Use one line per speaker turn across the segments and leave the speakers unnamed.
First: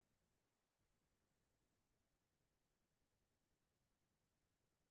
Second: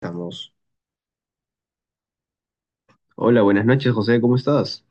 Estamos. Hola, buenas noches, José, ¿cómo estás?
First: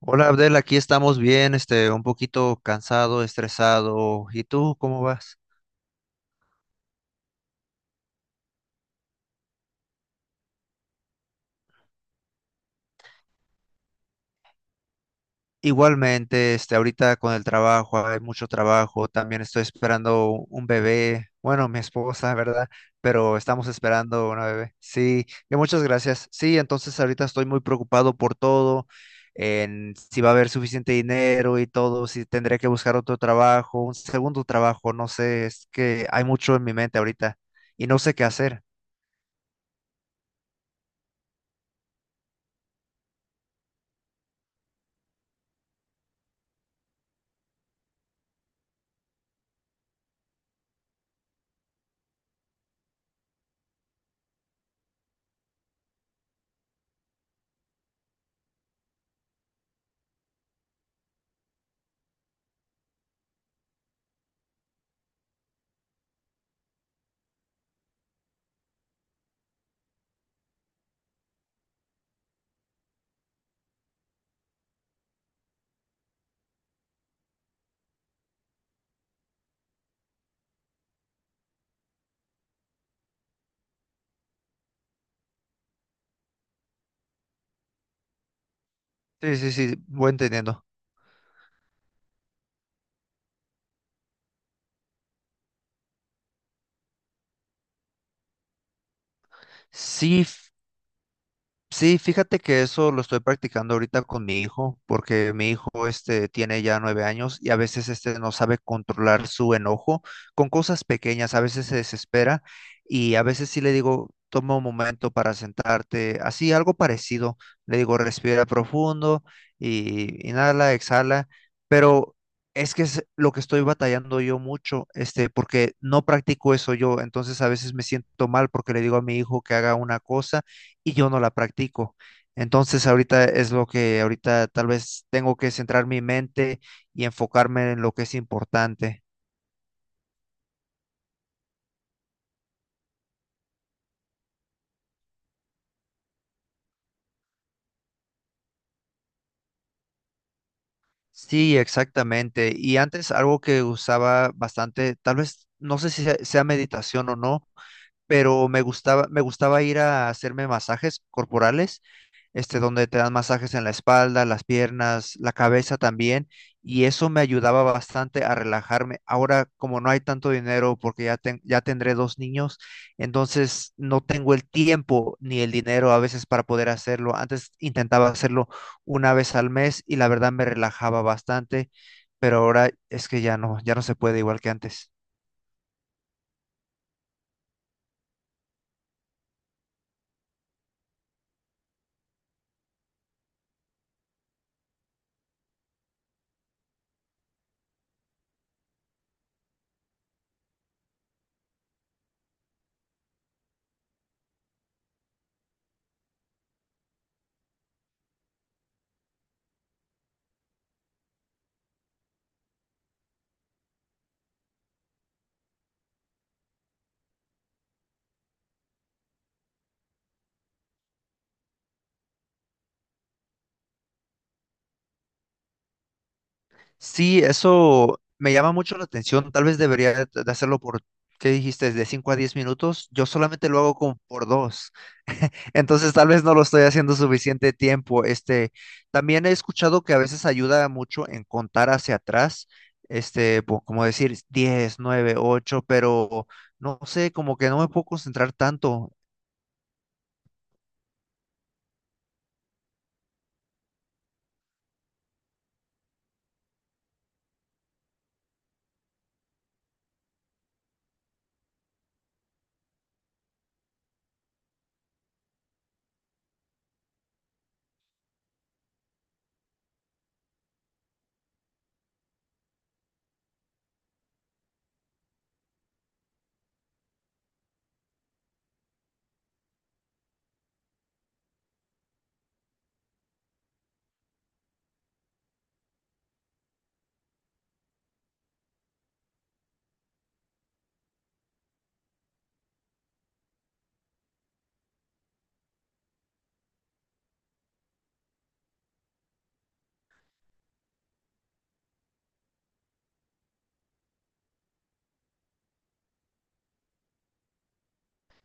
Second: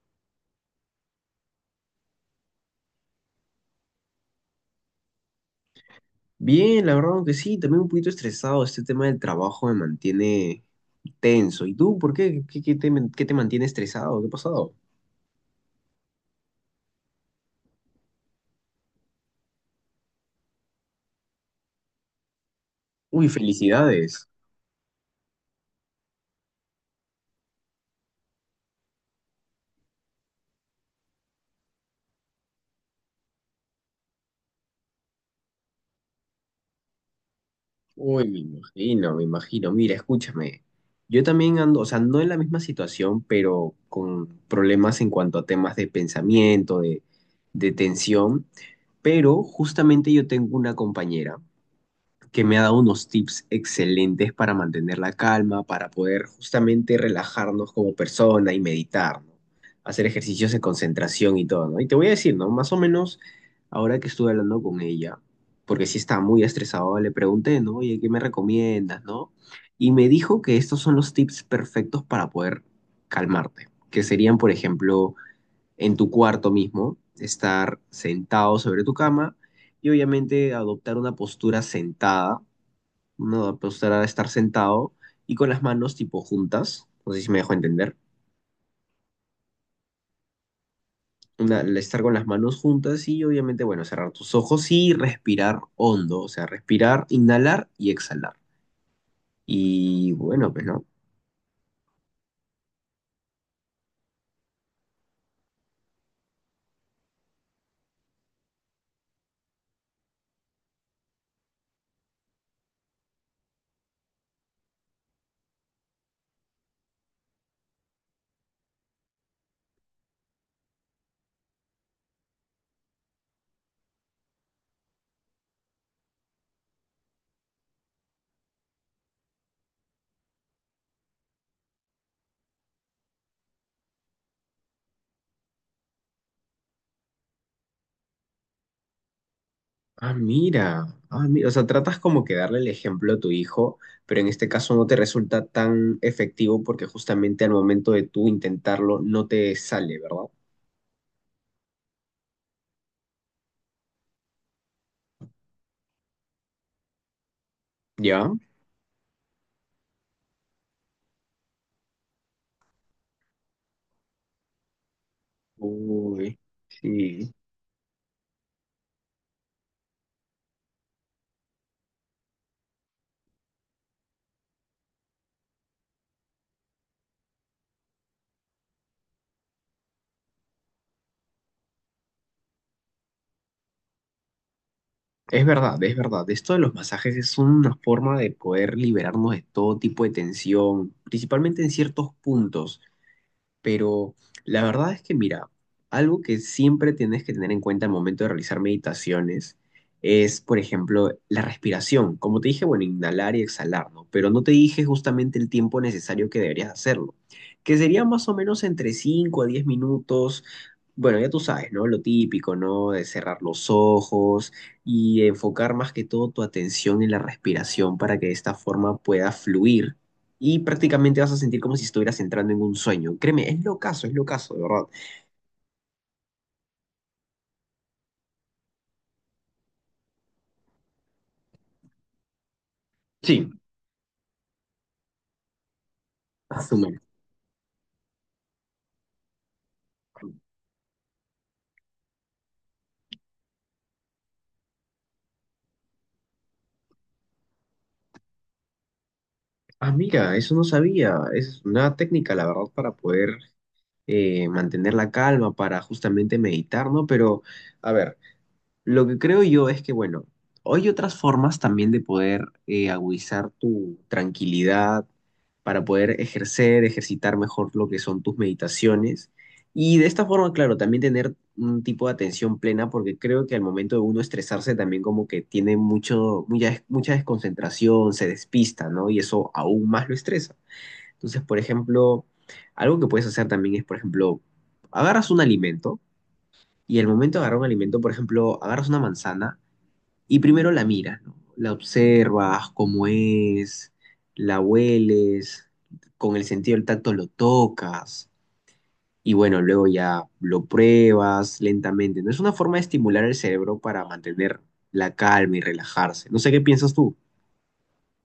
Hola Abdel, aquí estamos bien, un poquito cansado, estresado. ¿Y tú cómo vas?
Bien, la verdad que sí, también un poquito estresado. Este tema del trabajo me mantiene tenso. ¿Y tú, por qué? ¿Qué te mantiene estresado? ¿Qué ha pasado?
Igualmente, ahorita con el trabajo, hay mucho trabajo. También estoy esperando un bebé. Bueno, mi esposa, ¿verdad?
Uy,
Pero estamos
felicidades.
esperando una bebé. Sí, y muchas gracias. Sí, entonces ahorita estoy muy preocupado por todo, en si va a haber suficiente dinero y todo, si tendré que buscar otro trabajo, un segundo trabajo, no sé, es que hay mucho en mi mente ahorita y no sé qué
Uy, me
hacer.
imagino, me imagino. Mira, escúchame. Yo también ando, o sea, no en la misma situación, pero con problemas en cuanto a temas de pensamiento, de tensión. Pero justamente yo tengo una compañera que me ha dado unos tips excelentes para mantener la calma, para poder justamente relajarnos como persona y meditar, ¿no? Hacer ejercicios de concentración y todo, ¿no? Y te voy a decir, ¿no? Más o menos, ahora que estuve hablando con ella, porque sí estaba muy estresado, le pregunté, ¿no? Oye, ¿qué me recomiendas, no? Y me dijo que estos son los tips perfectos para poder calmarte, que serían, por ejemplo, en tu cuarto mismo, estar sentado sobre tu cama y obviamente adoptar una postura sentada, no, pues era estar sentado y con las manos tipo juntas. No sé si me dejo entender.
Sí, sí, sí, voy entendiendo.
Estar con las manos juntas y obviamente, bueno, cerrar tus ojos y respirar hondo. O sea, respirar, inhalar y exhalar. Y
Sí,
bueno, pues no.
sí, fíjate que eso lo estoy practicando ahorita con mi hijo, porque mi hijo tiene ya 9 años y a veces no sabe controlar su enojo con cosas pequeñas, a veces se desespera y a veces sí le digo, toma un momento para sentarte, así algo parecido, le digo, respira profundo y inhala, exhala, pero es que es lo que estoy batallando yo mucho, porque no practico eso yo, entonces a veces me siento mal porque le digo a mi hijo que haga una cosa y yo no la practico. Entonces ahorita es lo que ahorita tal vez tengo que centrar mi mente y enfocarme en lo que es importante.
Ah, mira. Ah, mira. O sea, tratas como que darle el ejemplo a tu hijo, pero en este caso no te resulta tan efectivo porque justamente al momento de tú intentarlo no te sale, ¿verdad?
Sí, exactamente. Y antes algo que usaba bastante, tal vez no sé si sea meditación o no,
¿Ya?
pero me gustaba ir a hacerme masajes corporales, donde te dan masajes en la espalda, las piernas, la cabeza también,
Uy,
y eso me
sí.
ayudaba bastante a relajarme. Ahora, como no hay tanto dinero, porque ya tendré dos niños, entonces no tengo el tiempo ni el dinero a veces para poder hacerlo. Antes intentaba hacerlo una vez al mes y la verdad me relajaba bastante, pero ahora es que ya no, ya no se puede igual que antes.
Es verdad, es verdad. Esto de los masajes es una forma de poder liberarnos de todo tipo de tensión, principalmente en ciertos puntos. Pero la verdad es que, mira, algo que siempre tienes que tener en cuenta al momento de realizar meditaciones es, por ejemplo, la respiración. Como te dije, bueno, inhalar y exhalar, ¿no? Pero no te dije justamente el tiempo necesario que deberías hacerlo, que sería más o menos entre 5 a 10 minutos. Bueno, ya tú sabes, ¿no? Lo típico, ¿no? De cerrar los ojos y enfocar más que todo tu atención en la respiración para que de esta forma pueda fluir y prácticamente vas a sentir como si estuvieras entrando en un sueño. Créeme, es locazo, de verdad.
Sí, eso me llama mucho la atención. Tal vez debería de hacerlo por, ¿qué dijiste? De 5 a 10 minutos. Yo
Sí.
solamente lo hago como por dos. Entonces, tal vez no lo
A
estoy
su
haciendo
madre.
suficiente tiempo. También he escuchado que a veces ayuda mucho en contar hacia atrás. Como decir 10, 9, 8. Pero no sé, como que no me puedo concentrar tanto.
Ah, mira, eso no sabía. Es una técnica, la verdad, para poder mantener la calma, para justamente meditar, ¿no? Pero, a ver. Lo que creo yo es que, bueno, hay otras formas también de poder agudizar tu tranquilidad para poder ejercer, ejercitar mejor lo que son tus meditaciones. Y de esta forma, claro, también tener un tipo de atención plena, porque creo que al momento de uno estresarse también como que tiene mucho, mucha, mucha desconcentración, se despista, ¿no? Y eso aún más lo estresa. Entonces, por ejemplo, algo que puedes hacer también es, por ejemplo, agarras un alimento. Y el momento de agarrar un alimento, por ejemplo, agarras una manzana y primero la miras, ¿no? La observas, cómo es, la hueles, con el sentido del tacto lo tocas y bueno, luego ya lo pruebas lentamente. No es una forma de estimular el cerebro para mantener la calma y relajarse. No sé qué piensas tú.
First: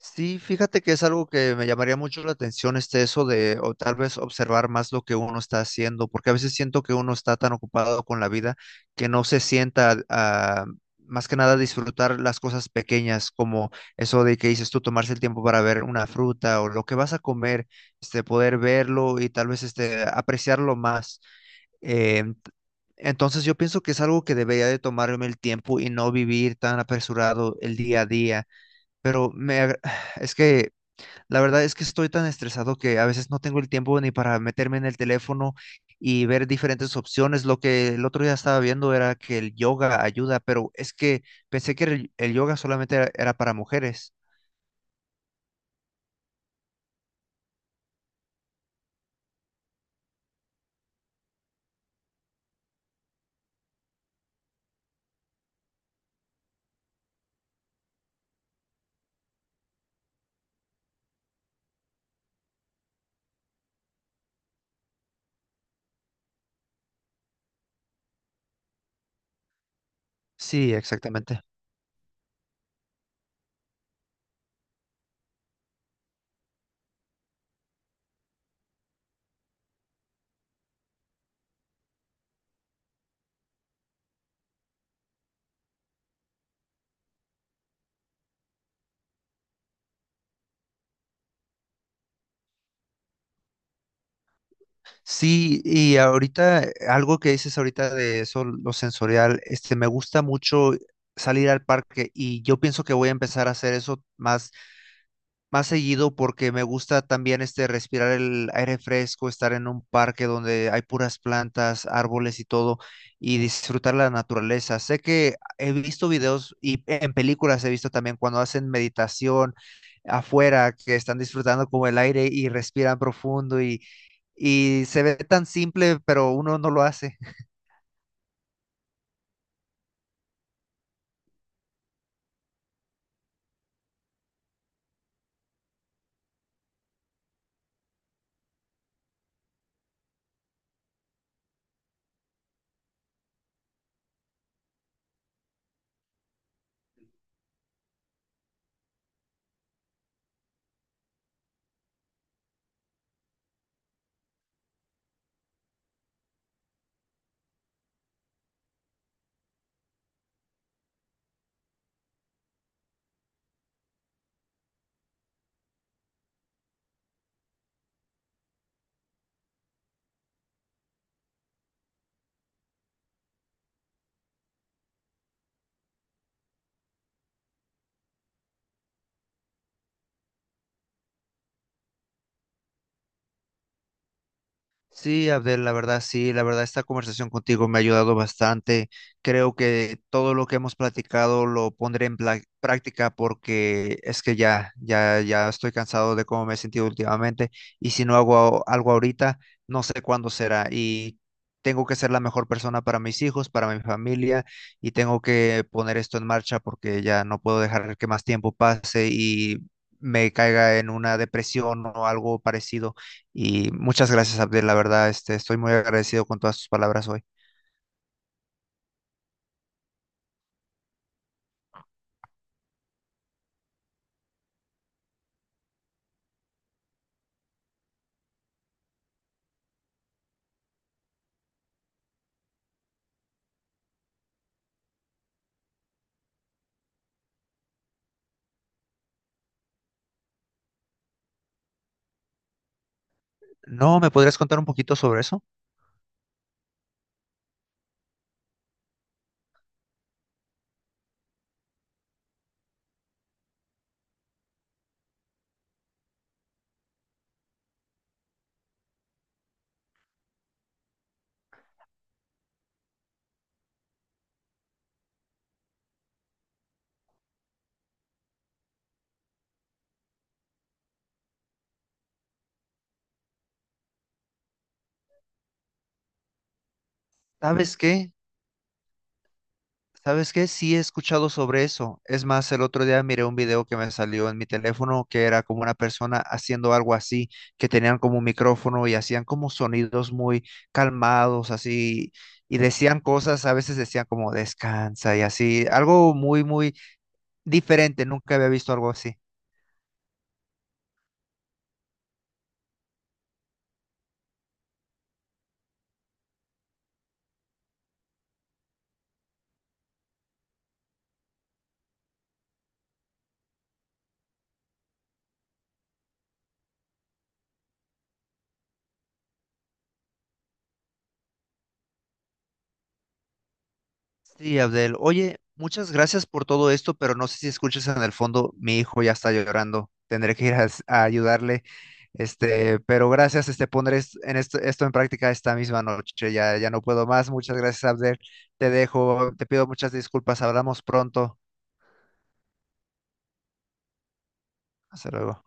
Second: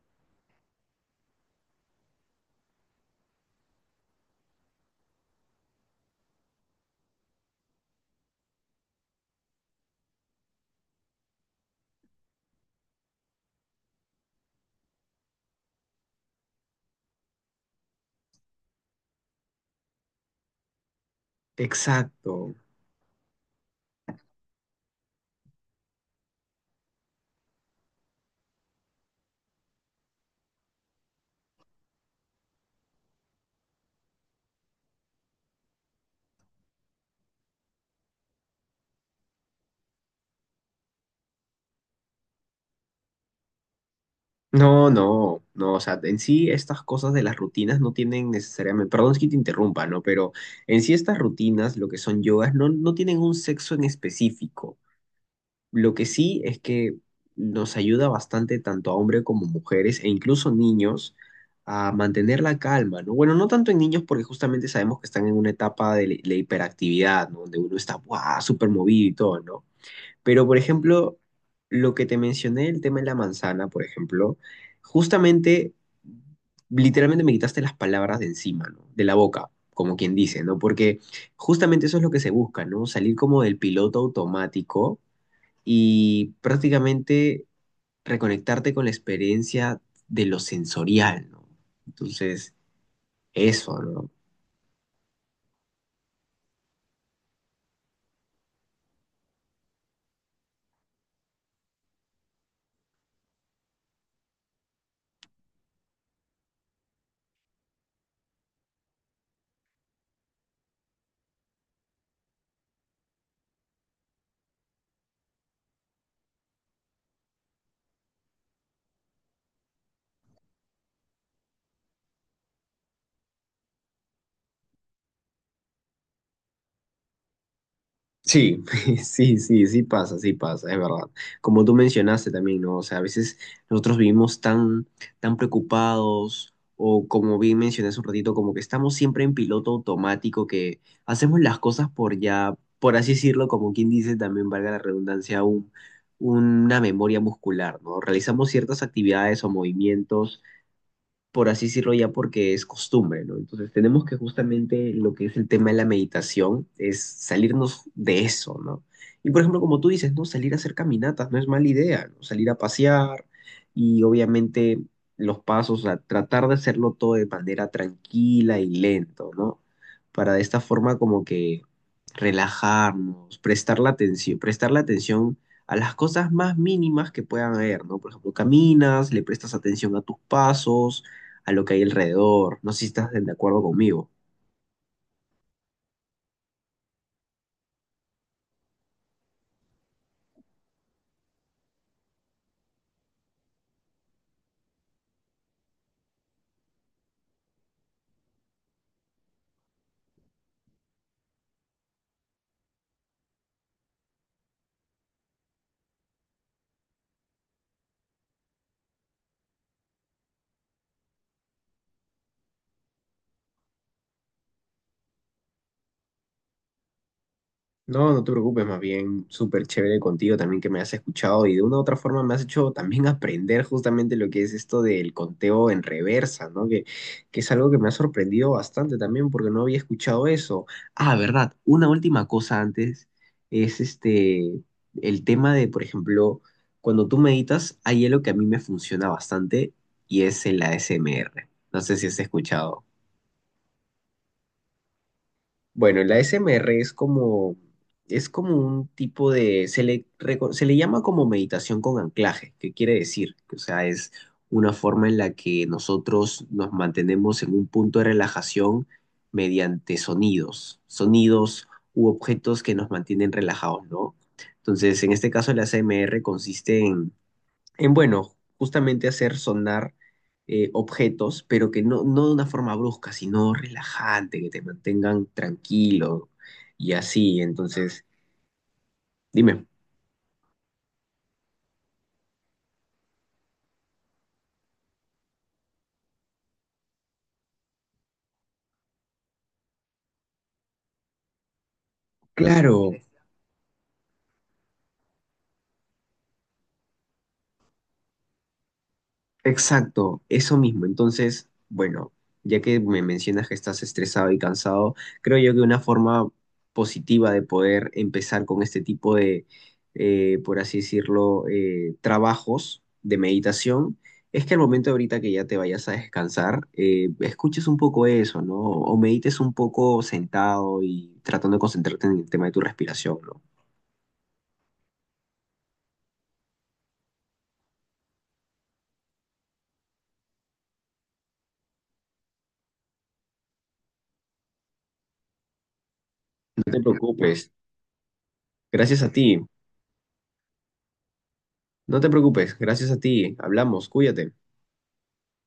Sí, fíjate que es algo que me llamaría mucho la atención, eso de, o tal vez observar más lo que uno está haciendo, porque a veces siento que uno está tan ocupado con la vida que no se sienta a, más que nada, disfrutar las cosas pequeñas, como eso de que dices tú, tomarse el tiempo para ver una fruta o lo que vas a comer, poder verlo y tal vez, apreciarlo más. Eh,
Exacto.
entonces yo pienso que es algo que debería de tomarme el tiempo y no vivir tan apresurado el día a día, pero es que la verdad es que estoy tan estresado que a veces no tengo el tiempo ni para meterme en el teléfono y ver diferentes opciones. Lo que el otro día estaba viendo era que el yoga ayuda, pero es que pensé que el yoga solamente era para mujeres.
No, no, no, o sea, en sí estas cosas de las rutinas no tienen necesariamente, perdón es que te interrumpa, ¿no? Pero en sí estas rutinas, lo que son yogas, no, no tienen un sexo en específico. Lo que sí es que nos ayuda bastante tanto a hombres como mujeres e incluso niños a mantener la calma, ¿no? Bueno, no tanto en niños porque justamente sabemos que están en una etapa de la hiperactividad, ¿no? Donde uno está, ¡buah!, súper movido y todo, ¿no? Pero, por
Sí,
ejemplo,
exactamente.
lo que te mencioné, el tema de la manzana, por ejemplo, justamente, literalmente me quitaste las palabras de encima, ¿no? De la boca, como quien dice, ¿no? Porque justamente eso es lo que se busca, ¿no? Salir como del piloto automático y prácticamente reconectarte con la experiencia de lo sensorial, ¿no? Entonces, eso, ¿no?
Sí, y ahorita algo que dices ahorita de eso, lo sensorial, me gusta mucho salir al parque y yo pienso que voy a empezar a hacer eso más seguido porque me gusta también respirar el aire fresco, estar en un parque donde hay puras plantas, árboles y todo, y disfrutar la naturaleza. Sé que he visto videos y en películas he visto también cuando hacen meditación afuera, que están disfrutando como el aire y respiran profundo y se ve tan simple, pero uno no lo hace.
Sí, sí, sí, sí pasa, es verdad. Como tú mencionaste también, ¿no? O sea, a veces nosotros vivimos tan, tan preocupados o como bien mencioné hace un ratito, como que estamos siempre en piloto automático, que hacemos las cosas por ya, por así decirlo, como quien dice también, valga la redundancia, una memoria muscular, ¿no? Realizamos ciertas actividades o movimientos por así decirlo ya, porque es costumbre, ¿no? Entonces tenemos que justamente lo que es el tema de la meditación es salirnos de eso, ¿no? Y por ejemplo, como tú dices, ¿no? Salir a hacer caminatas no es mala idea, ¿no? Salir a pasear y obviamente los pasos, a tratar de hacerlo todo de manera tranquila y lento, ¿no? Para de esta forma como que relajarnos, prestar la atención a las cosas más mínimas que puedan haber, ¿no? Por ejemplo, caminas, le prestas atención a tus pasos, a lo que hay alrededor. No sé si estás de acuerdo conmigo.
Sí, Abdel, la verdad, sí, la verdad, esta conversación contigo me ha ayudado bastante. Creo que todo lo que hemos platicado lo pondré en práctica porque es que ya estoy cansado de cómo me he sentido últimamente y si no hago algo ahorita, no sé cuándo será y tengo que ser la mejor persona para mis hijos, para mi familia y tengo que poner esto en marcha porque ya no puedo dejar que más tiempo pase y me caiga en una depresión o algo parecido y muchas gracias, Abdel, la verdad, estoy muy agradecido con todas tus palabras hoy.
No, no te preocupes, más bien súper chévere contigo también que me has escuchado y de una u otra forma me has hecho también aprender justamente lo que es esto del conteo en reversa, ¿no? Que es algo que me ha sorprendido bastante también porque no había escuchado eso. Ah, verdad. Una última cosa antes es este, el tema de, por ejemplo, cuando tú meditas, hay algo que a mí me funciona bastante y es el ASMR. No sé si has escuchado.
¿No me podrías contar un poquito sobre eso?
Bueno, la SMR es como un tipo de, reco- se le llama como meditación con anclaje, ¿qué quiere decir? Que, o sea, es una forma en la que nosotros nos mantenemos en un punto de relajación mediante sonidos, sonidos u objetos que nos mantienen relajados, ¿no? Entonces, en este caso, la SMR consiste en bueno, justamente hacer sonar objetos, pero que no, no de una forma brusca, sino relajante, que te mantengan tranquilo y así.
¿Sabes
Entonces,
qué?
dime,
¿Sabes qué? Sí he escuchado sobre eso. Es más, el otro día miré un video que me salió en mi teléfono que era como una persona haciendo algo así, que tenían como un micrófono y hacían como sonidos muy calmados, así, y
claro,
decían cosas, a veces decían como descansa y así, algo muy, muy diferente. Nunca había visto algo así.
exacto, eso mismo. Entonces, bueno, ya que me mencionas que estás estresado y cansado, creo yo que una forma positiva de poder empezar con este tipo de, por así decirlo, trabajos de meditación, es que al momento ahorita que ya te vayas a descansar, escuches un poco eso, ¿no? O medites un poco sentado y tratando de concentrarte en el tema de tu respiración, ¿no?
Sí, Abdel. Oye, muchas gracias por todo esto, pero no sé si escuchas en el fondo, mi hijo ya está llorando. Tendré que ir a ayudarle. Pero gracias, pondré en esto en práctica esta misma noche. Ya,
No
ya
te
no puedo más.
preocupes,
Muchas gracias, Abdel. Te
gracias a
dejo,
ti.
te pido muchas disculpas. Hablamos pronto.
No te preocupes, gracias a ti. Hablamos, cuídate.
Hasta luego.